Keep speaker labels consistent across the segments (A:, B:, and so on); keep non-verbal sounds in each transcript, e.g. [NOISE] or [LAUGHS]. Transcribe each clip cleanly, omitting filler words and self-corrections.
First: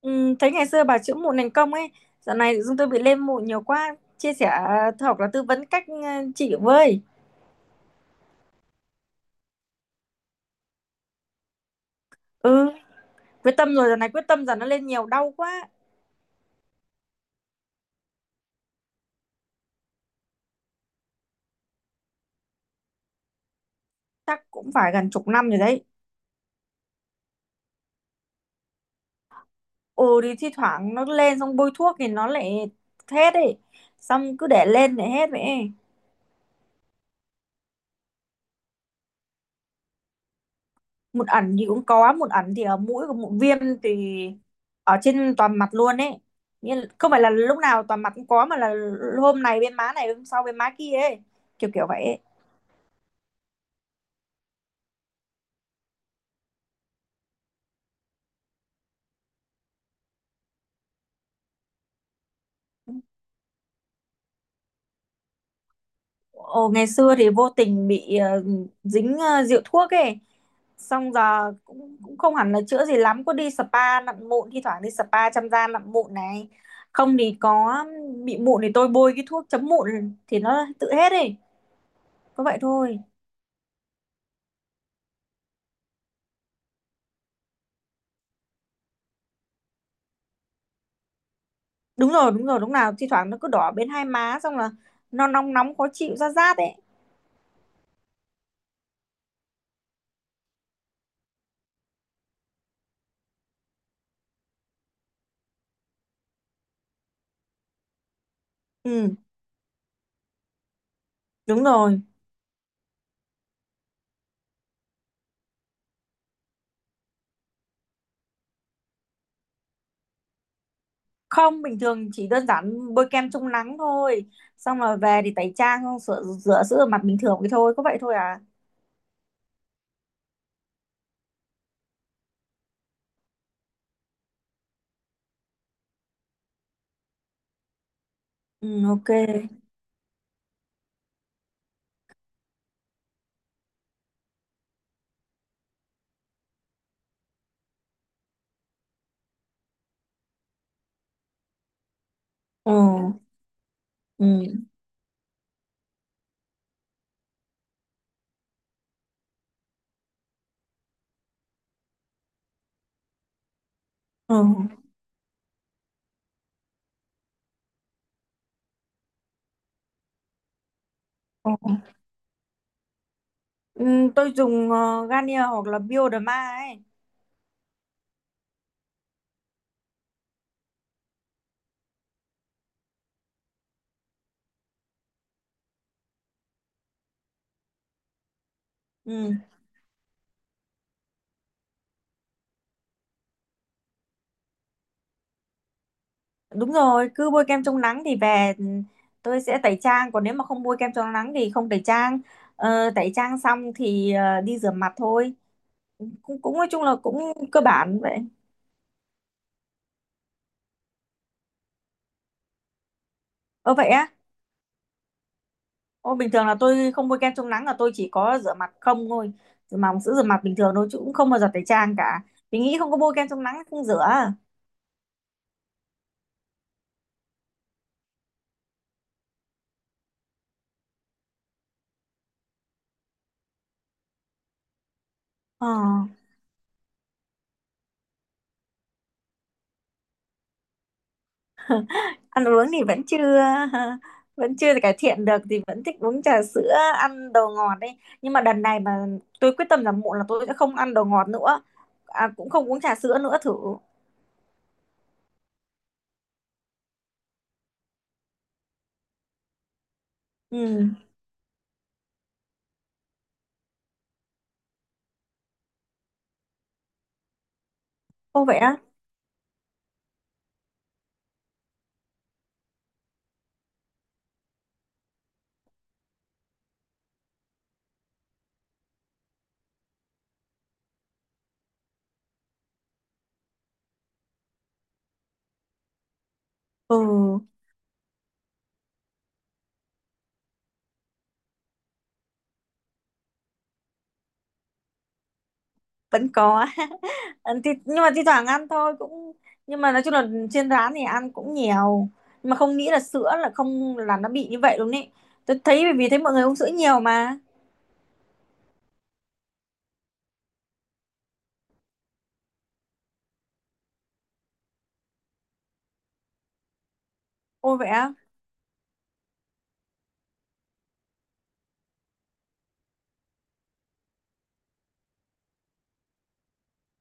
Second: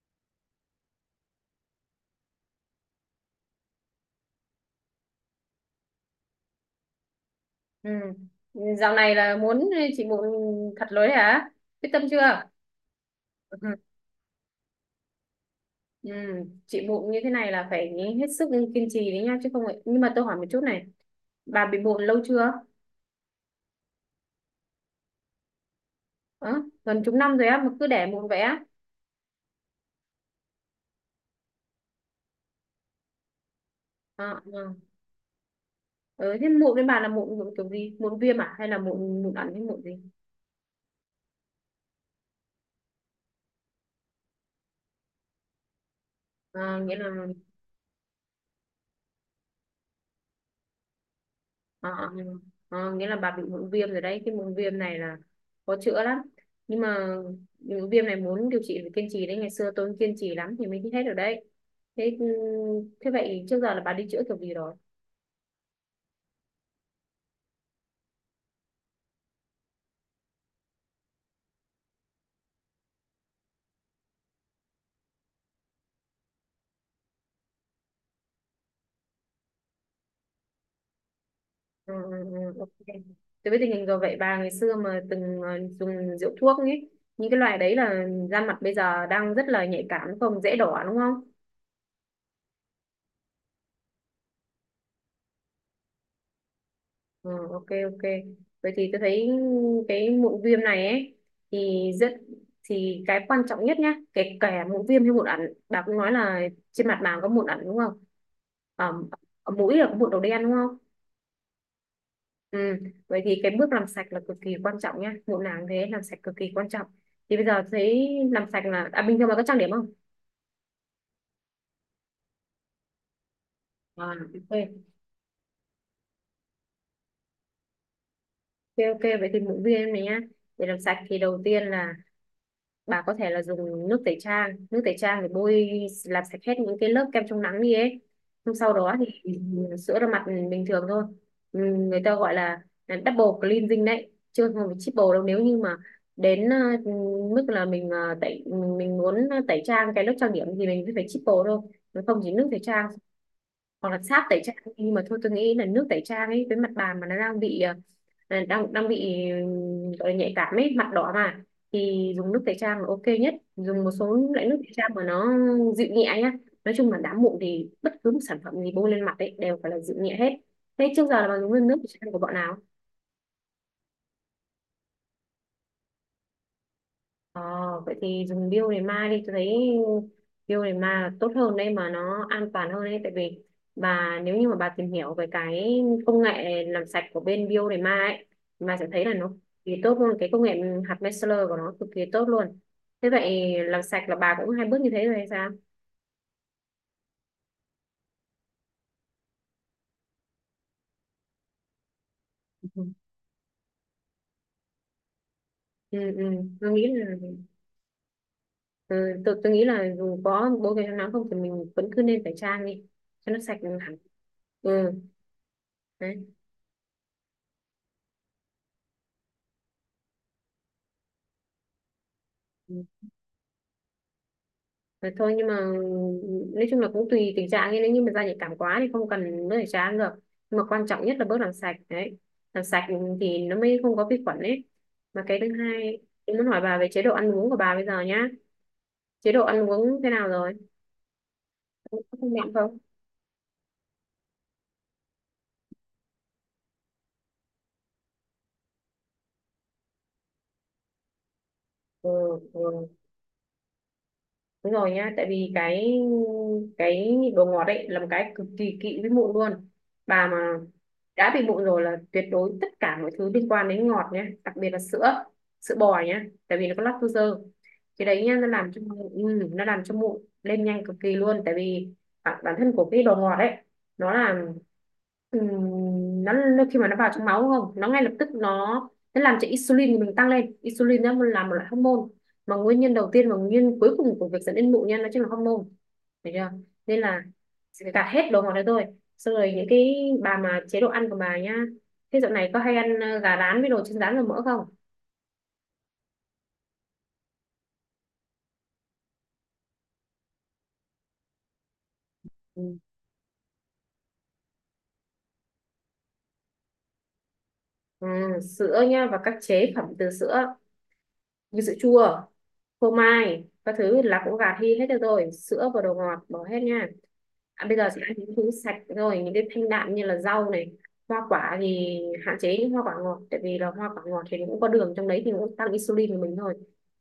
A: Ừ, thấy ngày xưa bà chữa mụn thành công ấy, dạo này chúng tôi bị lên mụn nhiều quá, chia sẻ hoặc là tư vấn cách trị với.
B: Ừ. Dạo này là muốn chị mụn thật lối hả? Quyết tâm chưa?
A: Ừ, quyết
B: Ừ.
A: tâm rồi, dạo này quyết tâm giờ nó lên nhiều đau quá,
B: Ừ. Chị mụn như thế này là phải hết sức kiên trì đấy nha chứ không vậy. Nhưng mà tôi hỏi một chút này, bà bị mụn lâu chưa?
A: chắc cũng phải gần chục năm rồi đấy.
B: Ờ, gần chục năm rồi á mà cứ để mụn vậy á?
A: Ừ thì thi thoảng nó lên xong bôi thuốc thì nó lại hết ấy, xong
B: Ờ,
A: cứ để
B: ờ.
A: lên để hết vậy ấy.
B: Ừ, thế mụn với bà là mụn kiểu gì? Mụn viêm à? Hay là mụn mụn ẩn hay mụn gì?
A: Mụn ẩn thì cũng có, mụn ẩn thì ở mũi, của mụn viêm thì ở trên toàn mặt luôn ấy.
B: Ờ,
A: Nhưng
B: nghĩa
A: không phải
B: là
A: là lúc nào toàn mặt cũng có, mà là hôm này bên má này, hôm sau bên má kia ấy, kiểu kiểu
B: Ờ,
A: vậy ấy.
B: nghĩa là bà bị mụn viêm rồi đấy. Cái mụn viêm này là khó chữa lắm nhưng mà mụn viêm này muốn điều trị phải kiên trì đấy. Ngày xưa tôi cũng kiên trì lắm thì mới hết được đấy. Thế ừ, thế vậy trước giờ là bà đi chữa kiểu gì rồi?
A: Ồ, ngày xưa thì vô tình bị dính rượu thuốc ấy, xong giờ cũng cũng không hẳn là chữa gì lắm, có đi spa nặn mụn, thi thoảng đi spa chăm da nặn mụn này, không thì có bị mụn thì tôi bôi cái thuốc chấm mụn thì nó tự hết ấy,
B: Ừ, ừ,
A: có
B: ừ,
A: vậy
B: ok.
A: thôi.
B: Tôi biết tình hình rồi. Vậy bà ngày xưa mà từng dùng rượu thuốc ấy, những cái loại đấy là da mặt bây giờ đang rất là nhạy cảm đúng không? Dễ đỏ đúng không?
A: Đúng rồi, đúng rồi, đúng. Nào thi thoảng nó cứ đỏ bên hai má, xong là nó nóng nóng khó chịu, ra rát ấy.
B: Ừ, ok ok. Vậy thì tôi thấy cái mụn viêm này ấy thì thì cái quan trọng nhất nhá, kể cả mụn viêm hay mụn ẩn bà cũng nói là trên mặt bà có mụn ẩn đúng không? ở,
A: Ừ,
B: ở mũi là có mụn đầu đen đúng không?
A: đúng rồi.
B: Ừ. Vậy thì cái bước làm sạch là cực kỳ quan trọng nhá, mụn nào cũng thế, làm sạch cực kỳ quan trọng. Thì bây giờ thấy làm sạch là bình thường bà có trang điểm không?
A: Không, bình thường chỉ đơn giản bôi kem chống nắng
B: À,
A: thôi, xong
B: ok
A: rồi về thì tẩy trang, xong sửa rửa sữa mặt bình thường cái thôi, có vậy thôi à.
B: ok ok. Vậy thì mụn viêm này nhá, để làm sạch thì đầu tiên là bà có thể là dùng nước tẩy trang, nước tẩy trang để bôi làm sạch hết những cái lớp kem chống nắng đi ấy, xong sau
A: Ừ,
B: đó
A: ok.
B: thì sữa rửa mặt bình thường thôi. Ừ, người ta gọi là double cleansing đấy chưa, không phải triple đâu, nếu như mà đến mức là mình muốn tẩy trang cái lớp trang điểm thì mình phải triple thôi. Nó không chỉ nước tẩy
A: Ờ.
B: trang hoặc là sáp tẩy trang
A: Ừ,
B: nhưng mà thôi tôi nghĩ là nước tẩy trang ấy với mặt bàn mà nó đang bị đang đang bị gọi là nhạy cảm ấy, mặt đỏ mà thì dùng nước tẩy trang là ok nhất. Dùng một số
A: ờ.
B: loại nước tẩy trang mà nó dịu nhẹ nhá. Nói chung là đám mụn thì bất cứ một sản phẩm gì bôi lên mặt ấy đều phải là dịu nhẹ hết. Thế trước giờ là bạn
A: Ờ.
B: dùng nước tẩy trang của bọn nào?
A: Ừ, tôi dùng Garnier hoặc là Bioderma ấy.
B: Ờ, vậy thì dùng biêu để ma đi, tôi thấy biêu để ma tốt hơn đấy mà nó an toàn hơn đấy, tại vì bà nếu như mà bà tìm hiểu về cái công nghệ làm sạch của bên biêu để ma ấy, bà sẽ thấy là nó
A: Ừ,
B: cực kỳ tốt luôn. Cái công nghệ hạt micellar của nó cực kỳ tốt luôn. Thế vậy làm sạch là bà cũng hai bước như thế rồi hay sao?
A: đúng rồi, cứ bôi kem chống nắng thì về, tôi sẽ tẩy trang. Còn nếu mà không bôi kem chống nắng thì không tẩy trang. Ờ,
B: Ừ.
A: tẩy trang xong thì đi rửa mặt thôi.
B: Ừ, ừ.
A: Cũng nói
B: Tôi
A: chung
B: nghĩ
A: là
B: là
A: cũng cơ bản vậy.
B: tôi nghĩ là dù có bố cái nắng không thì mình vẫn cứ nên phải trang đi cho nó sạch
A: Ờ vậy
B: hẳn.
A: á?
B: Ừ,
A: Ô,
B: đấy.
A: bình thường là tôi không bôi kem chống nắng là tôi chỉ có rửa mặt không thôi. Rửa mặt bằng sữa rửa mặt bình thường thôi, chứ cũng không bao giờ tẩy trang cả. Vì nghĩ không có bôi kem chống nắng không rửa.
B: Thế thôi nhưng mà nói chung là cũng tùy tình trạng ấy. Nếu như mà da nhạy cảm quá thì không cần nước tẩy trắng được, nhưng mà quan trọng nhất là bước làm sạch đấy. Làm sạch thì nó mới không có vi khuẩn ấy. Mà cái thứ
A: Ờ.
B: hai, em muốn hỏi bà về chế độ ăn uống của bà bây giờ nhá. Chế độ ăn uống thế nào rồi, có không
A: Ăn
B: mặn
A: uống
B: không?
A: thì vẫn chưa [LAUGHS] vẫn chưa cải thiện được, thì vẫn thích uống trà sữa, ăn đồ ngọt đấy, nhưng mà đợt này mà tôi quyết tâm rằng muộn là tôi sẽ không ăn đồ ngọt nữa,
B: Ừ,
A: à, cũng
B: ừ.
A: không uống trà sữa nữa thử.
B: Đúng rồi nhá, tại vì cái nhịn đồ ngọt ấy là một cái cực kỳ kỵ với mụn luôn. Bà mà
A: Ừ.
B: đã bị mụn rồi là tuyệt đối tất cả mọi thứ liên quan đến ngọt nhé, đặc biệt là sữa, sữa bò nhé, tại vì nó có lactose. Cái đấy nhá
A: Ô
B: nó
A: vậy
B: làm
A: á?
B: cho mụn nó làm cho mụn lên nhanh cực kỳ luôn, tại vì bản thân của cái đồ ngọt ấy nó là ừm, nó khi mà nó vào trong máu đúng không, nó ngay lập tức nó làm cho insulin của mình tăng lên. Insulin nó là một loại hormone mà nguyên nhân đầu tiên và nguyên nhân cuối cùng của việc dẫn đến mụn nha, nó chính là hormone. Được chưa? Nên
A: Ừ.
B: là sẽ gạt hết đồ ngọt đấy thôi. Xong rồi những cái bà mà chế độ ăn của bà nhá, thế dạo này có hay ăn gà rán với đồ chiên rán và mỡ không?
A: Vẫn có. [LAUGHS] Ăn thì, nhưng mà thi thoảng ăn thôi, cũng nhưng mà nói chung là trên rán thì ăn cũng nhiều, nhưng mà không
B: Ừ.
A: nghĩ là sữa là không, là nó bị như vậy luôn ấy. Tôi thấy bởi vì thấy mọi người uống sữa nhiều mà.
B: ừ, sữa nha và các chế phẩm từ sữa như sữa chua phô mai các thứ là cũng gạt đi hết được rồi, sữa và đồ ngọt bỏ hết nha. Bây
A: Ô
B: giờ
A: vậy
B: sẽ ăn
A: á?
B: những thứ sạch rồi, những cái thanh đạm như là rau này, hoa quả thì hạn chế những hoa quả ngọt, tại vì là hoa quả ngọt thì nó cũng có đường trong đấy thì nó cũng tăng insulin của mình thôi.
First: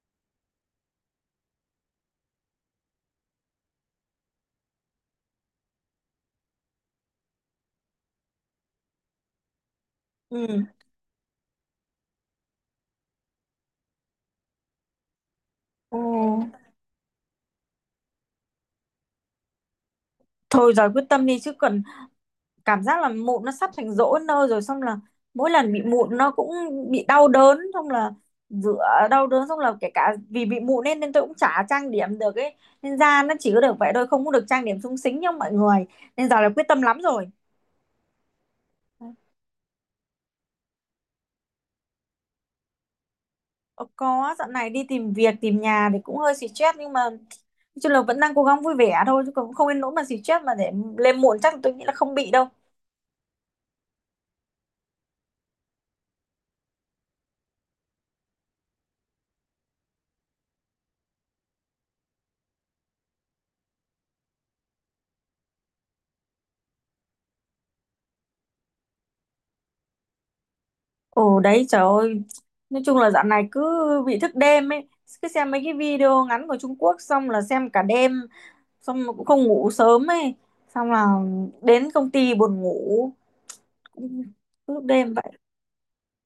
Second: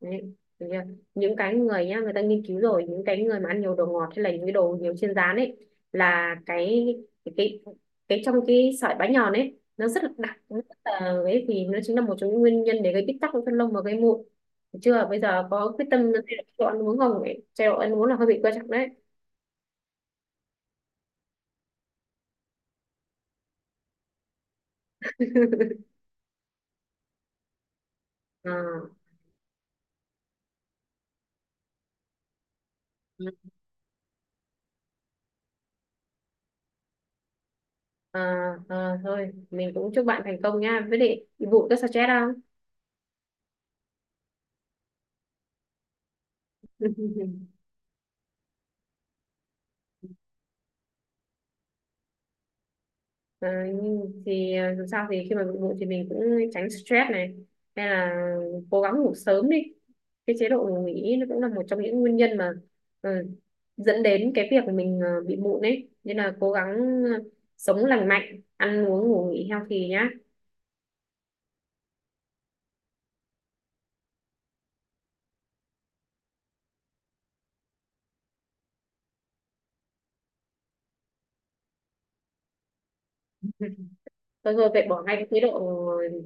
B: Đấy, được chưa? Những cái người nhá, người ta nghiên cứu rồi, những cái người mà ăn nhiều đồ ngọt hay là những cái đồ nhiều chiên rán ấy, là cái cái cái, cái trong cái sợi bánh nhòn ấy nó rất là đặc, nó
A: Ừ.
B: rất là ấy thì nó chính là một trong những nguyên nhân để gây bít tắc của phân lông và gây mụn. Thấy chưa, bây giờ có quyết
A: Ồ.
B: tâm chế độ ăn uống không ấy, chế độ ăn uống là hơi bị quan trọng đấy.
A: Thôi rồi, quyết tâm đi chứ, còn cảm giác là mụn nó sắp thành rỗ nơ rồi, xong là mỗi lần bị
B: [LAUGHS]
A: mụn nó cũng bị đau đớn, xong là rửa
B: à,
A: đau đớn, xong là kể cả vì bị mụn nên nên tôi cũng chả trang điểm được ấy, nên da nó chỉ có được vậy thôi, không có được trang điểm xúng xính như mọi người, nên giờ là quyết tâm lắm rồi.
B: à, thôi mình cũng chúc bạn thành công nha, với lại vụ rất stress không?
A: Ờ, có, dạo này đi tìm việc tìm nhà thì cũng hơi stress, nhưng mà nói
B: [LAUGHS]
A: chung là vẫn đang cố gắng vui vẻ thôi, chứ cũng không nên nỗi mà stress mà để lên muộn, chắc tôi nghĩ là không bị đâu.
B: Nhưng thì dù sao thì khi mà bị bụng thì mình cũng tránh stress này hay là cố gắng ngủ sớm đi. Cái chế độ ngủ nghỉ nó cũng là một trong những nguyên nhân mà ờ, dẫn đến cái việc mình bị mụn ấy nên là cố gắng ờ, sống lành mạnh, ăn uống ngủ nghỉ healthy nhá.
A: Ồ đấy trời ơi. Nói chung là dạo này cứ bị thức đêm ấy. Cứ xem mấy cái video ngắn của Trung Quốc, xong là xem cả đêm. Xong mà cũng không ngủ sớm ấy. Xong là đến công ty buồn ngủ. Cũng
B: Thôi thôi
A: cứ lúc
B: vậy bỏ
A: đêm
B: ngay
A: vậy.
B: cái chế độ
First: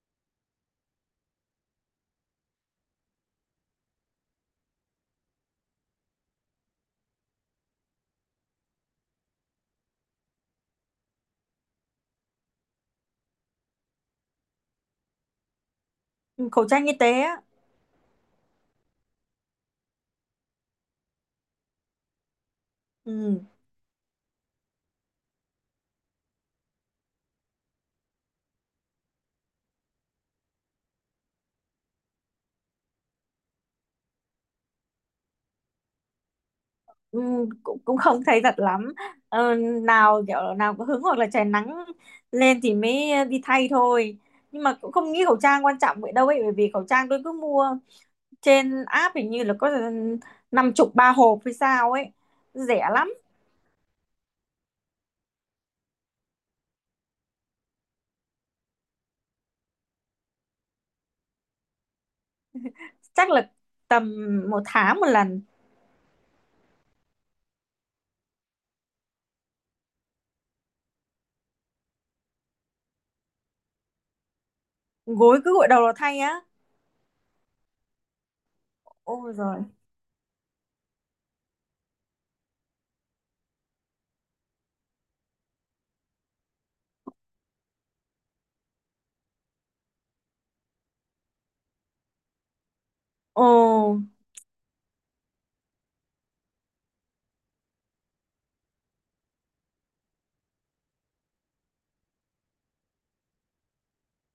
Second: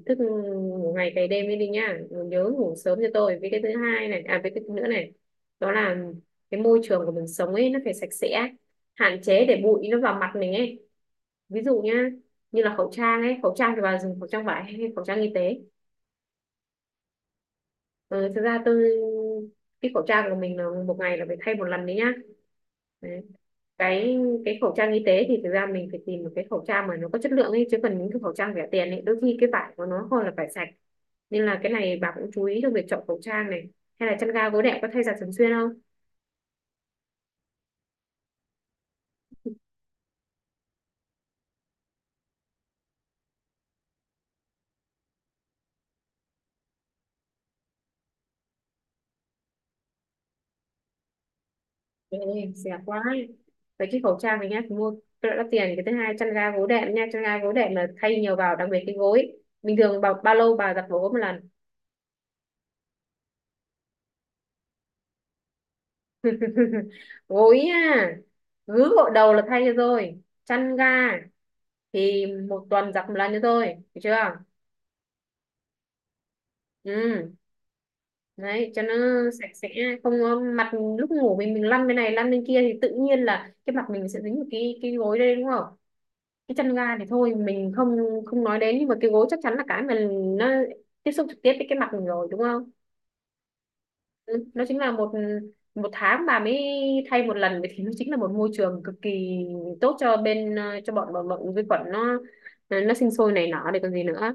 B: thức ngủ ngày cày đêm đi đi nhá, nhớ ngủ sớm cho tôi. Với cái thứ hai này, à với cái thứ nữa này, đó là cái môi trường của mình sống ấy, nó phải sạch sẽ. Hạn chế để bụi nó vào mặt mình ấy. Ví dụ nhá, như là khẩu trang ấy. Khẩu trang thì bà dùng khẩu trang vải hay khẩu trang y tế?
A: Ừ, khẩu trang y tế á.
B: Ờ, thực ra tôi cái khẩu trang của mình là một ngày là phải thay một lần đấy nhá, đấy.
A: Ừ.
B: cái cái khẩu trang y tế thì thực ra mình phải tìm một cái khẩu trang mà nó có chất lượng ấy, chứ còn những cái khẩu trang rẻ tiền ấy đôi khi cái vải của nó không là vải sạch, nên là cái này bà cũng chú ý trong việc chọn khẩu trang này, hay là chăn ga gối đệm có thay giặt thường xuyên không?
A: Ừ, cũng không [LAUGHS] thấy thật lắm. ờ, Nào kiểu nào có hứng hoặc là trời nắng lên thì mới đi thay thôi. Nhưng mà cũng không nghĩ khẩu trang quan trọng vậy đâu ấy. Bởi vì khẩu trang tôi cứ mua trên app, hình như là có 50 3 hộp hay sao ấy.
B: Trời ơi, rẻ
A: Rẻ
B: quá
A: lắm.
B: ấy. Vậy cái khẩu trang này nhá, mua cái đó đắt tiền. Cái thứ hai, chăn ga gối đệm nha, chăn ga gối đệm là thay nhiều vào, đặc biệt cái gối. Bình thường bao lâu bà giặt gối một lần?
A: Chắc là tầm 1 tháng 1 lần.
B: [LAUGHS] Gối à? Gứ gội đầu là thay cho rồi. Chăn ga thì một tuần giặt một lần cho rồi. Được chưa?
A: Gối cứ gội đầu là thay á?
B: Ừ, đấy cho nó
A: Ôi
B: sạch
A: rồi.
B: sẽ không có mặt. Lúc ngủ mình lăn bên này lăn bên kia thì tự nhiên là cái mặt mình sẽ dính vào cái gối đây đúng không? Cái chăn ga thì thôi mình không không nói đến, nhưng mà cái gối chắc chắn là cái mà nó tiếp xúc trực tiếp với cái mặt mình rồi đúng không?
A: Ồ.
B: Ừ, nó chính là một một tháng bà mới thay một lần, vậy thì nó chính là một môi trường cực kỳ tốt cho bên cho bọn bọn, bọn vi khuẩn nó sinh sôi nảy nở để còn gì nữa.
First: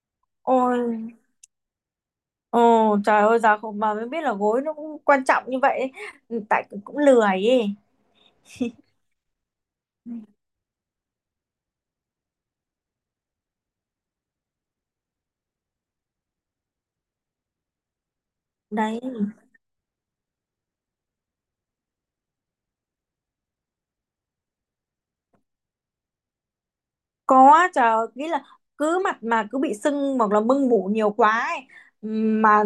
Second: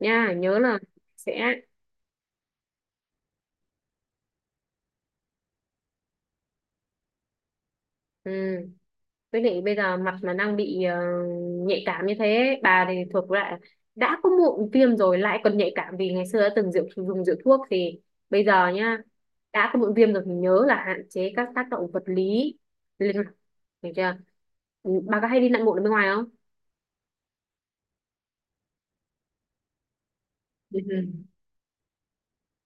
B: Nha, nhớ là
A: Ôi.
B: sẽ.
A: Ồ trời ơi, giờ không mà mới biết là gối nó cũng quan trọng như vậy ấy. Tại cũng lười ấy.
B: Ừ. Với lại bây giờ mặt mà đang bị nhạy cảm như thế bà thì thuộc lại, đã có mụn viêm rồi lại còn nhạy cảm, vì ngày xưa đã từng rượu dùng rượu thuốc thì bây giờ nha
A: Đấy,
B: đã có mụn viêm rồi thì nhớ là hạn chế các tác động vật lý lên mặt, hiểu chưa? Bà có hay đi lặn lộn ở bên ngoài không?
A: có, chờ nghĩ là cứ mặt mà cứ bị sưng hoặc là mưng
B: Ừ,
A: mủ
B: ừ,
A: nhiều quá ấy. Mà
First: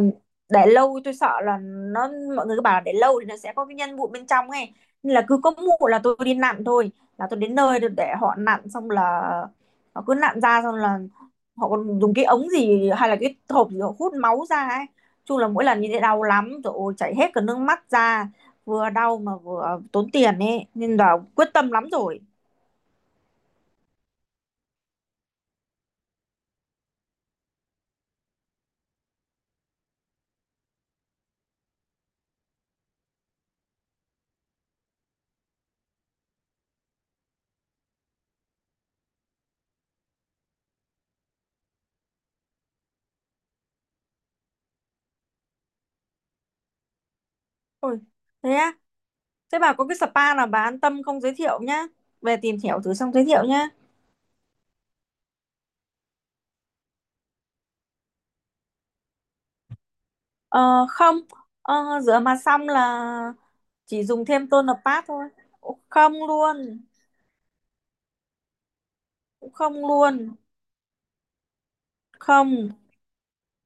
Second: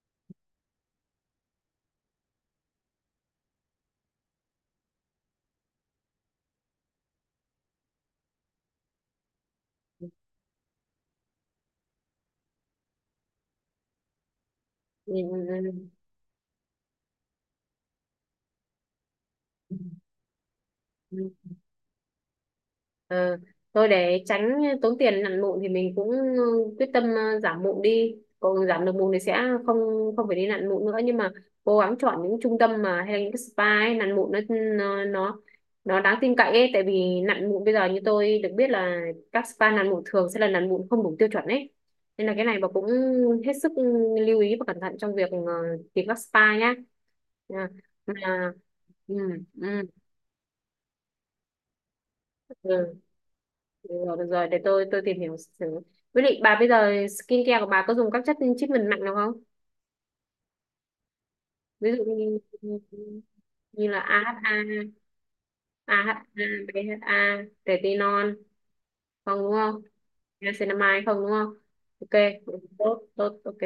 A: để lâu tôi sợ là nó, mọi người cứ bảo là để lâu thì nó sẽ có cái nhân mụn bên trong ấy, nên là cứ có mụn là tôi đi nặn thôi, là tôi đến nơi để họ nặn, xong là họ cứ nặn ra, xong là họ còn dùng cái ống gì hay là cái hộp gì họ hút máu ra ấy,
B: ừ,
A: chung là mỗi lần như thế đau lắm rồi, ôi chảy hết cả nước mắt ra, vừa đau mà
B: ừ,
A: vừa tốn tiền ấy, nên là
B: ừ.
A: quyết tâm lắm rồi.
B: Ờ, thôi để tránh tốn tiền nặn mụn thì mình cũng quyết tâm giảm mụn đi, còn giảm được mụn thì sẽ không không phải đi nặn mụn nữa, nhưng mà cố gắng chọn những trung tâm mà hay là những cái spa ấy, nặn mụn nó nó nó nó đáng tin cậy ấy, tại vì nặn mụn bây giờ như tôi được biết là các spa nặn mụn thường sẽ là nặn mụn không đủ tiêu chuẩn ấy, nên là cái này bà cũng hết sức lưu ý và cẩn thận trong việc tìm các spa nhá. À,
A: Ôi
B: mà
A: thế á?
B: ừ,
A: Thế
B: ừ,
A: bà có cái spa nào bà an tâm không, giới thiệu nhá. Về tìm hiểu thử
B: ừ.
A: xong giới thiệu nhá.
B: Được rồi, để tôi tìm hiểu thử. Với lại bà bây giờ skincare của bà có dùng các chất treatment mạnh nào không?
A: Ờ, không, ờ,
B: Ví dụ
A: rửa mặt
B: như
A: xong là
B: như là
A: chỉ dùng thêm
B: AHA,
A: toner pad thôi. Ồ, không
B: AHA,
A: luôn,
B: BHA, retinol, không đúng
A: không
B: không?
A: luôn,
B: Ra cinema hay không đúng không? Ok,
A: không.
B: tốt tốt ok.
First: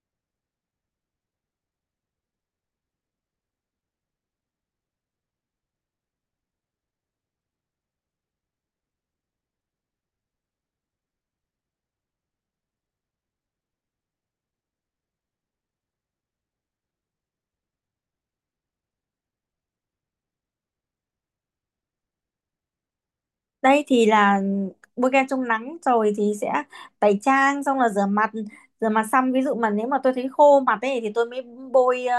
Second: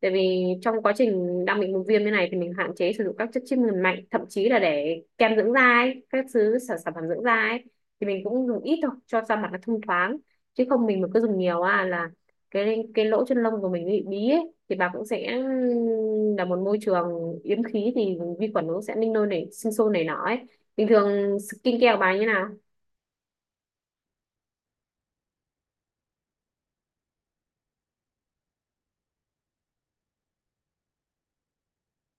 B: Tại vì trong quá trình đang bị vùng viêm như này thì mình hạn chế sử dụng các chất chiết mùi mạnh, thậm chí là để kem dưỡng da ấy, các thứ sản sản phẩm dưỡng da ấy thì mình cũng dùng ít thôi cho da mặt nó thông thoáng, chứ không mình mà cứ dùng nhiều à là cái lỗ chân lông của mình nó bị bí ấy thì bà cũng sẽ là một môi trường yếm khí thì vi khuẩn nó sẽ ninh nôi nảy sinh sôi nảy nọ ấy. Bình thường skin care của bà như nào?
A: Đây thì là bôi kem chống nắng rồi thì sẽ tẩy trang, xong là rửa mặt. Rửa mặt xong ví dụ mà nếu mà tôi thấy khô mặt ấy thì tôi mới bôi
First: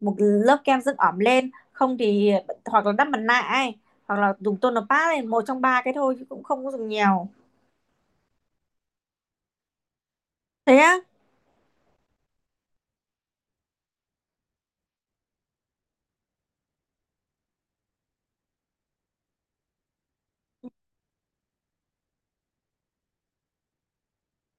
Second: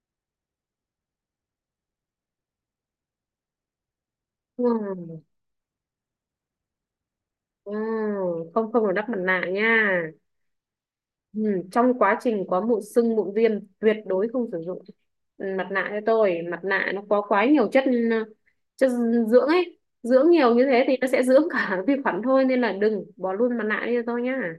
A: một lớp kem dưỡng ẩm lên. Không thì hoặc là đắp mặt nạ ấy, hoặc là dùng
B: Ừ.
A: toner pad ấy, một trong ba cái thôi, chứ cũng không có dùng nhiều.
B: Ừ, không không được đắp mặt nạ nha.
A: Thế á?
B: Ừ, trong quá trình có mụn sưng mụn viêm tuyệt đối không sử dụng. Mặt nạ cho tôi, mặt nạ nó có quá nhiều chất ờ, chất dưỡng ấy, dưỡng nhiều như thế thì nó sẽ [LAUGHS] dưỡng cả vi khuẩn thôi, nên là đừng bỏ luôn mặt nạ đi cho tôi nhá.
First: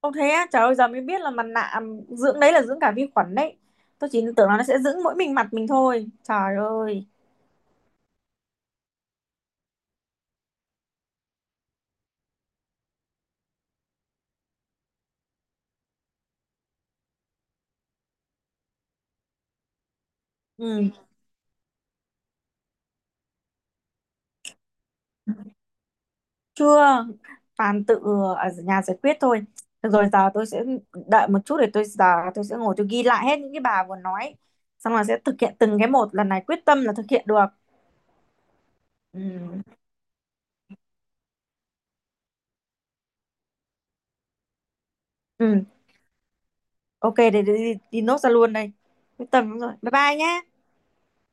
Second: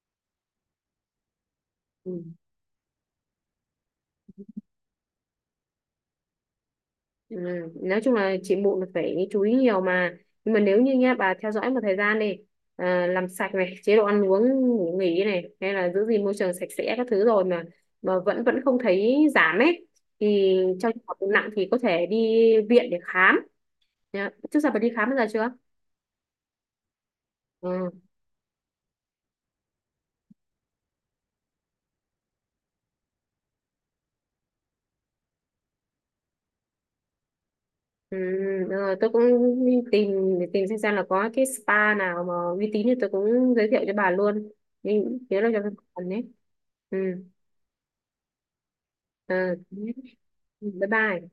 A: Ông thế á, trời ơi giờ mới biết là mặt nạ, à,
B: Ừ.
A: dưỡng đấy là dưỡng cả vi khuẩn đấy, tôi chỉ tưởng là nó sẽ dưỡng mỗi mình mặt mình thôi, trời ơi.
B: Ừ. Nói chung là chị mụn phải chú ý nhiều mà, nhưng mà nếu như nha bà theo dõi một thời gian đi, làm sạch này chế độ ăn uống ngủ nghỉ này hay là giữ gìn môi trường sạch sẽ các thứ rồi mà vẫn vẫn không thấy giảm ấy thì
A: Ừ.
B: trong trường hợp nặng thì có thể đi viện để khám. Nhá, trước giờ bà đi khám bao giờ chưa?
A: Chưa, toàn
B: Ừ.
A: tự ở nhà giải quyết thôi. Được rồi, giờ tôi sẽ đợi một chút, để tôi giờ tôi sẽ ngồi tôi ghi lại hết những cái bà vừa nói, xong rồi sẽ thực hiện từng cái một, lần này quyết tâm là thực hiện được.
B: Ừ. Rồi, tôi cũng
A: Ừ.
B: tìm tìm xem là có cái spa nào mà uy tín thì tôi cũng giới thiệu cho bà luôn, nhưng nhớ là
A: Ừ,
B: cho bà ấy. Ừ.
A: ok, để, để đi nốt ra luôn đây. Quyết
B: Ờ,
A: tâm, đúng rồi, bye bye nhé.
B: Bye bye.